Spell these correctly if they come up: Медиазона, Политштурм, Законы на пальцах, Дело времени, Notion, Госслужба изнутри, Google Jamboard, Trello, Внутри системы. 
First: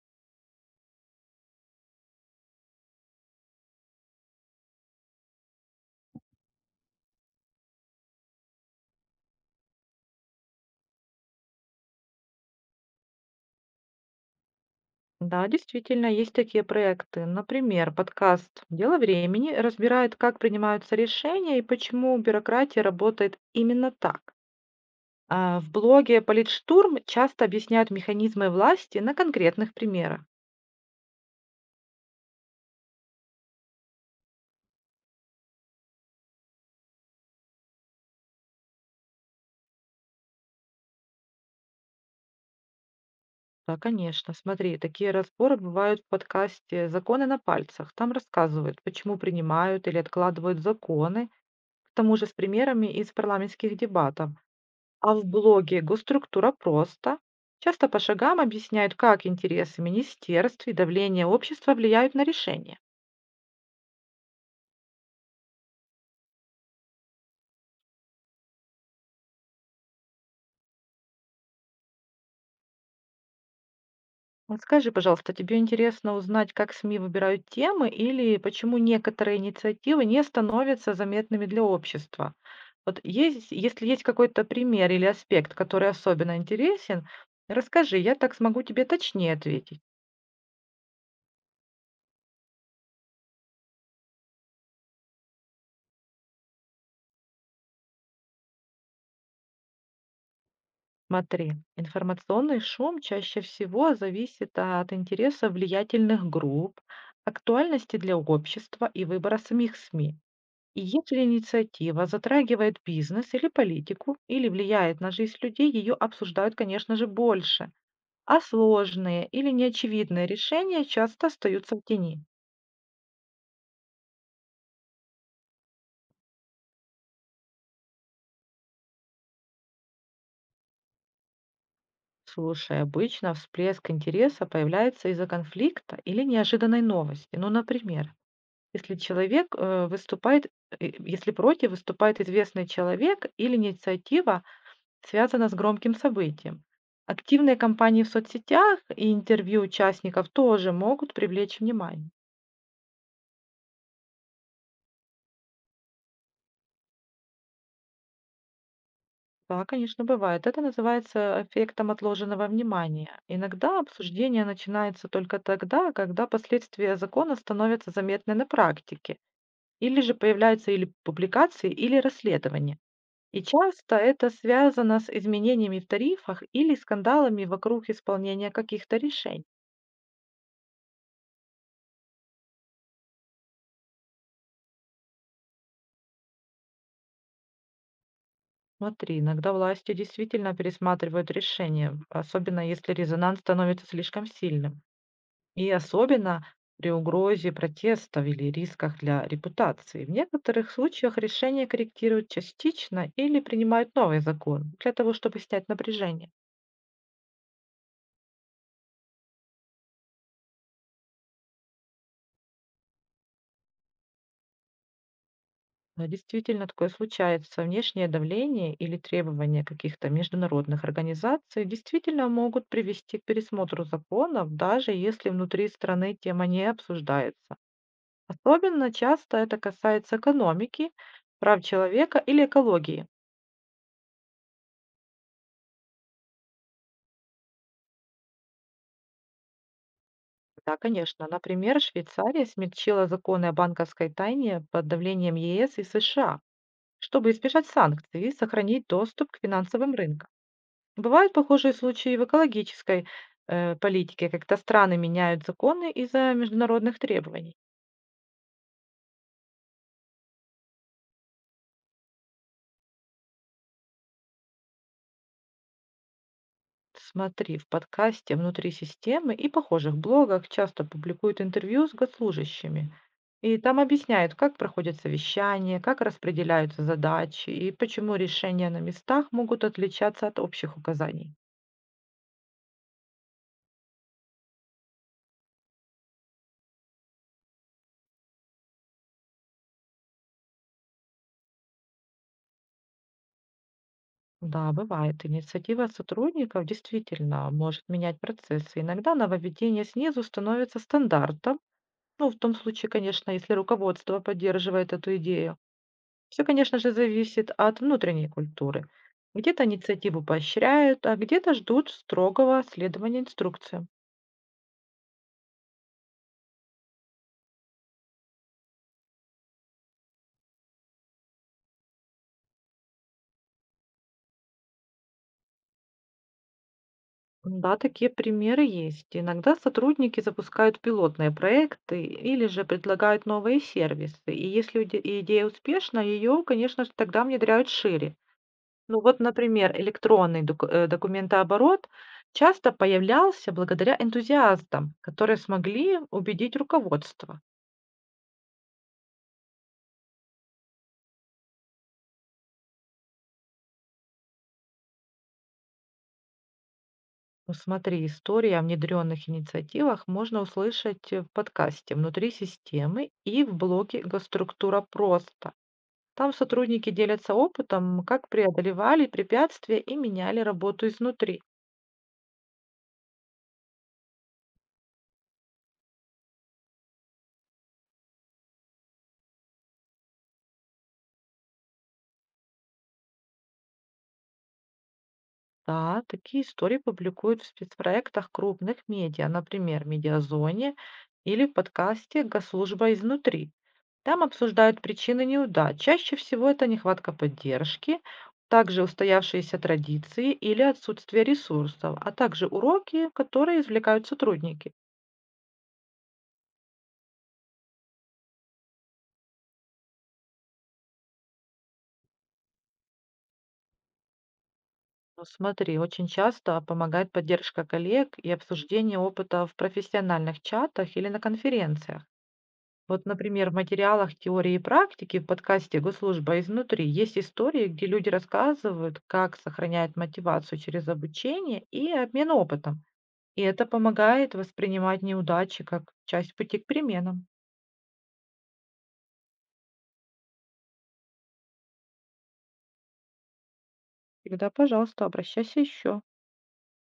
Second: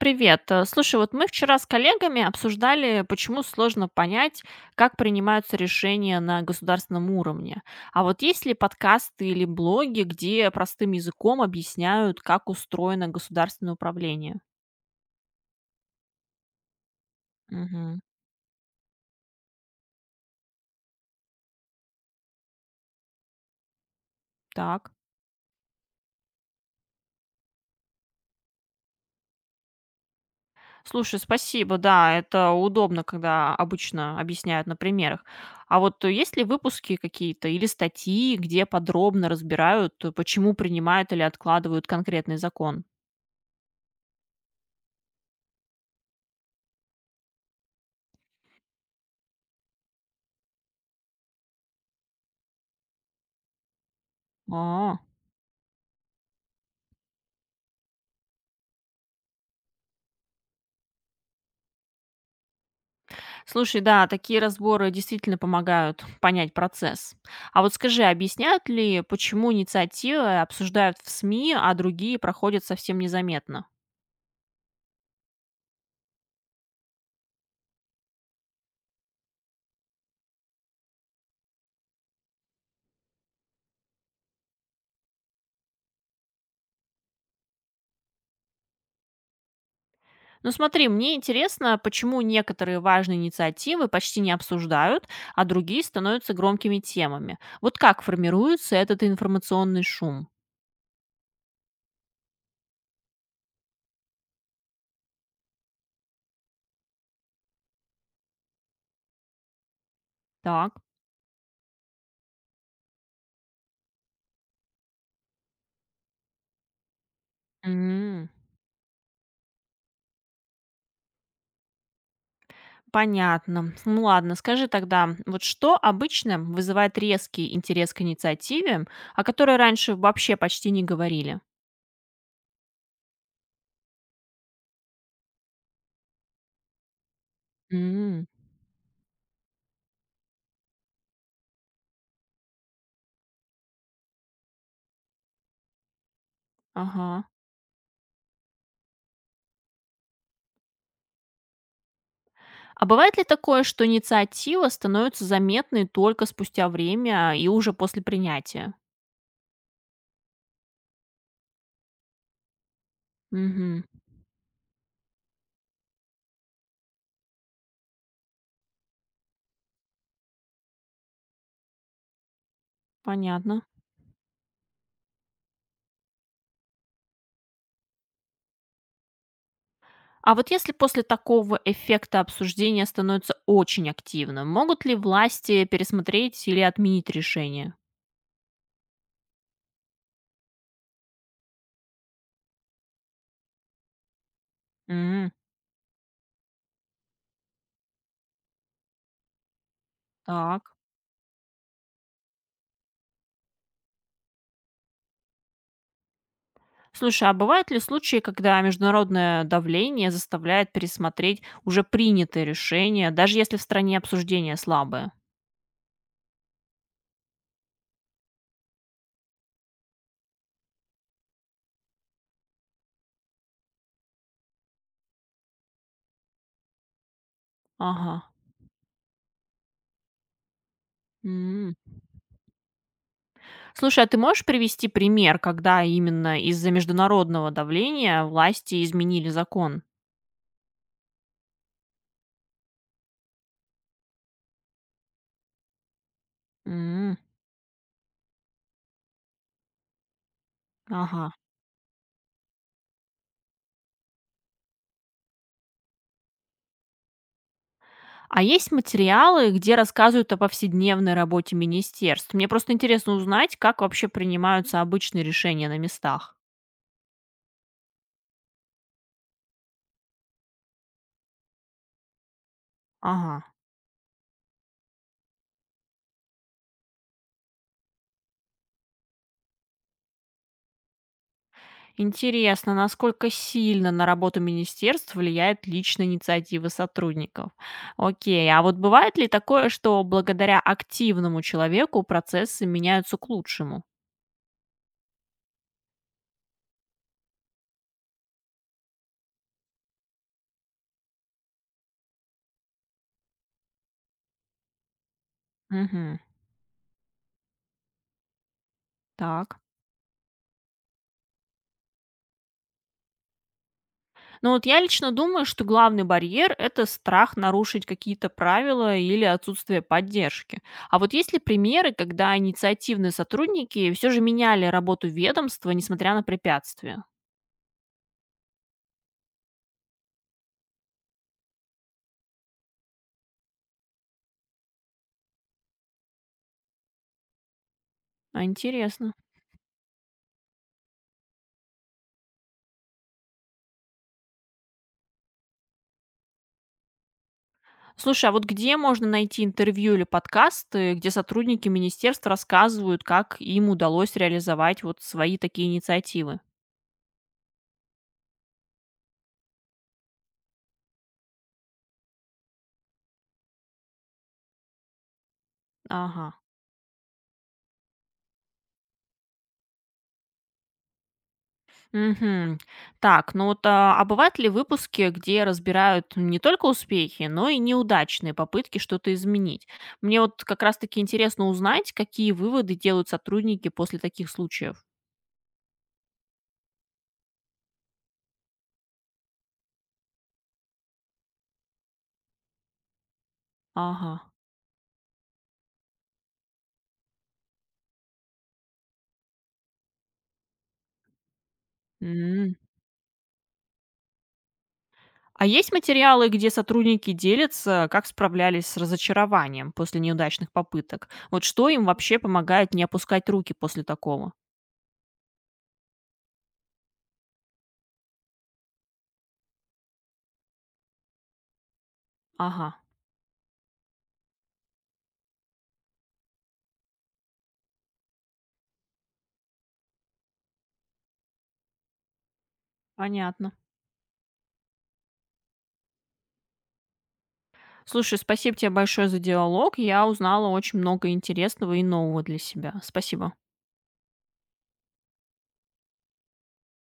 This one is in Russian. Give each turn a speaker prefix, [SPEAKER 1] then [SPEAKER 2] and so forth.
[SPEAKER 1] Привет. Слушай, вот мы вчера с коллегами обсуждали, почему сложно понять, как принимаются решения на государственном уровне. А вот есть ли подкасты или блоги, где простым языком объясняют, как устроено государственное управление?
[SPEAKER 2] Да, действительно, есть такие проекты. Например,
[SPEAKER 1] Мгм.
[SPEAKER 2] подкаст «Дело времени» разбирает, как принимаются решения и почему бюрократия работает именно так.
[SPEAKER 1] Так.
[SPEAKER 2] А в блоге «Политштурм» часто объясняют механизмы власти на конкретных примерах.
[SPEAKER 1] Слушай, спасибо, да, это удобно, когда обычно объясняют на примерах. А вот есть ли выпуски какие-то или статьи, где подробно разбирают, почему принимают или откладывают конкретный закон?
[SPEAKER 2] Да, конечно, смотри, такие разборы бывают в подкасте «Законы на пальцах». Там рассказывают, почему принимают или откладывают законы, к тому же с примерами из парламентских дебатов.
[SPEAKER 1] А.
[SPEAKER 2] А в блоге «Госструктура просто» часто по шагам объясняют, как интересы министерств и давление общества влияют на решения.
[SPEAKER 1] Слушай, да, такие разборы действительно помогают понять процесс. А вот скажи, объясняют ли, почему инициативы обсуждают в СМИ, а другие проходят совсем незаметно?
[SPEAKER 2] Вот скажи, пожалуйста, тебе интересно узнать, как СМИ выбирают темы или почему некоторые инициативы не становятся заметными для общества? Вот есть, если есть какой-то пример или аспект, который особенно интересен, расскажи, я так смогу тебе точнее ответить.
[SPEAKER 1] Ну смотри, мне интересно, почему некоторые важные инициативы почти не обсуждают, а другие становятся громкими темами. Вот как формируется этот информационный шум?
[SPEAKER 2] Смотри, информационный шум чаще всего зависит от интереса влиятельных групп, актуальности для общества и выбора самих СМИ. И
[SPEAKER 1] Так.
[SPEAKER 2] если инициатива затрагивает бизнес или политику, или влияет на жизнь людей, ее обсуждают, конечно же, больше.
[SPEAKER 1] М.
[SPEAKER 2] А сложные или неочевидные решения часто остаются в тени.
[SPEAKER 1] Понятно. Ну ладно, скажи тогда, вот что обычно вызывает резкий интерес к инициативе, о которой раньше вообще почти не говорили?
[SPEAKER 2] Слушай, обычно всплеск интереса появляется из-за конфликта или неожиданной новости. Ну, например,
[SPEAKER 1] М.
[SPEAKER 2] Если человек, э, выступает, э, если против выступает известный человек или инициатива связана с громким событием.
[SPEAKER 1] Ага.
[SPEAKER 2] Активные кампании в соцсетях и интервью участников тоже могут привлечь внимание.
[SPEAKER 1] А бывает ли такое, что инициатива становится заметной только спустя время и уже после принятия?
[SPEAKER 2] Да, конечно, бывает. Это называется эффектом отложенного внимания. Иногда
[SPEAKER 1] Мгм.
[SPEAKER 2] обсуждение начинается только тогда, когда последствия закона становятся заметны на практике, или же появляются или публикации, или расследования. И
[SPEAKER 1] Понятно.
[SPEAKER 2] часто это связано с изменениями в тарифах или скандалами вокруг исполнения каких-то решений.
[SPEAKER 1] А вот если после такого эффекта обсуждения становится очень активным, могут ли власти пересмотреть или отменить решение?
[SPEAKER 2] Смотри, иногда власти действительно пересматривают решения, особенно если резонанс становится слишком сильным.
[SPEAKER 1] М.
[SPEAKER 2] И особенно при угрозе протестов или рисках для репутации. В
[SPEAKER 1] Так.
[SPEAKER 2] некоторых случаях решения корректируют частично или принимают новый закон для того, чтобы снять напряжение.
[SPEAKER 1] Слушай, а бывают ли случаи, когда международное давление заставляет пересмотреть уже принятые решения, даже если в стране обсуждения слабые?
[SPEAKER 2] Да, действительно, такое случается. Внешнее давление или требования каких-то международных организаций действительно могут привести к пересмотру законов, даже если внутри страны тема не обсуждается.
[SPEAKER 1] Ага.
[SPEAKER 2] Особенно часто это касается экономики, прав
[SPEAKER 1] М.
[SPEAKER 2] человека или экологии.
[SPEAKER 1] Слушай, а ты можешь привести пример, когда именно из-за международного давления власти изменили закон?
[SPEAKER 2] Да, конечно. Например, Швейцария смягчила законы о банковской тайне под давлением ЕС и США,
[SPEAKER 1] М.
[SPEAKER 2] чтобы избежать санкций и сохранить доступ к финансовым рынкам.
[SPEAKER 1] Ага.
[SPEAKER 2] Бывают похожие случаи в экологической политике, когда страны меняют законы из-за международных требований.
[SPEAKER 1] А есть материалы, где рассказывают о повседневной работе министерств? Мне просто интересно узнать, как вообще принимаются обычные решения на местах.
[SPEAKER 2] Смотри, в подкасте «Внутри системы» и похожих блогах часто публикуют интервью с госслужащими.
[SPEAKER 1] Ага.
[SPEAKER 2] И там объясняют, как проходят совещания, как распределяются задачи и почему решения на местах могут отличаться от общих указаний.
[SPEAKER 1] Интересно, насколько сильно на работу министерств влияет личная инициатива сотрудников. Окей, а вот бывает ли такое, что благодаря активному человеку процессы меняются к лучшему?
[SPEAKER 2] Да, бывает. Инициатива сотрудников действительно может менять процессы. Иногда нововведение снизу становится стандартом, ну, в том случае, конечно, если руководство поддерживает эту идею.
[SPEAKER 1] Мгм.
[SPEAKER 2] Все, конечно же, зависит от внутренней культуры.
[SPEAKER 1] Так.
[SPEAKER 2] Где-то инициативу поощряют, а где-то ждут строгого следования инструкциям.
[SPEAKER 1] Ну вот я лично думаю, что главный барьер– это страх нарушить какие-то правила или отсутствие поддержки. А вот есть ли примеры, когда инициативные сотрудники все же меняли работу ведомства, несмотря на препятствия?
[SPEAKER 2] Да, такие примеры есть. Иногда сотрудники запускают пилотные проекты или же предлагают новые сервисы. И если идея успешна, ее, конечно же, тогда внедряют шире.
[SPEAKER 1] А,
[SPEAKER 2] Ну
[SPEAKER 1] интересно.
[SPEAKER 2] вот, например, электронный документооборот часто появлялся благодаря энтузиастам, которые смогли убедить руководство.
[SPEAKER 1] Слушай, а вот где можно найти интервью или подкасты, где сотрудники министерств рассказывают, как им удалось реализовать вот свои такие инициативы?
[SPEAKER 2] Ну, смотри, истории о внедренных инициативах можно услышать в подкасте «Внутри системы» и в блоге «Госструктура просто».
[SPEAKER 1] Ага.
[SPEAKER 2] Там сотрудники делятся опытом, как преодолевали препятствия и меняли работу изнутри.
[SPEAKER 1] Мгм. Так, ну вот, а бывают ли выпуски, где разбирают не только успехи, но и неудачные попытки что-то изменить? Мне вот как раз-таки интересно узнать, какие выводы делают сотрудники после таких случаев.
[SPEAKER 2] Да, такие истории публикуют в спецпроектах крупных медиа, например, «Медиазоне» или в подкасте «Госслужба изнутри».
[SPEAKER 1] Ага.
[SPEAKER 2] Там обсуждают причины неудач. Чаще всего это нехватка поддержки, также устоявшиеся традиции или отсутствие ресурсов, а также уроки, которые извлекают сотрудники.
[SPEAKER 1] А есть материалы, где сотрудники делятся, как справлялись с разочарованием после неудачных попыток? Вот что им вообще помогает не опускать руки после такого?
[SPEAKER 2] Ну, смотри, очень часто помогает поддержка коллег и обсуждение опыта в профессиональных чатах или на конференциях.
[SPEAKER 1] Ага,
[SPEAKER 2] Вот, например, в материалах теории и практики в подкасте «Госслужба изнутри» есть истории, где люди рассказывают, как сохраняют мотивацию через обучение и обмен опытом. И
[SPEAKER 1] понятно.
[SPEAKER 2] это помогает воспринимать неудачи как часть пути к переменам.
[SPEAKER 1] Слушай, спасибо тебе большое за диалог. Я узнала очень много интересного и нового для себя. Спасибо.
[SPEAKER 2] Тогда, пожалуйста, обращайся еще.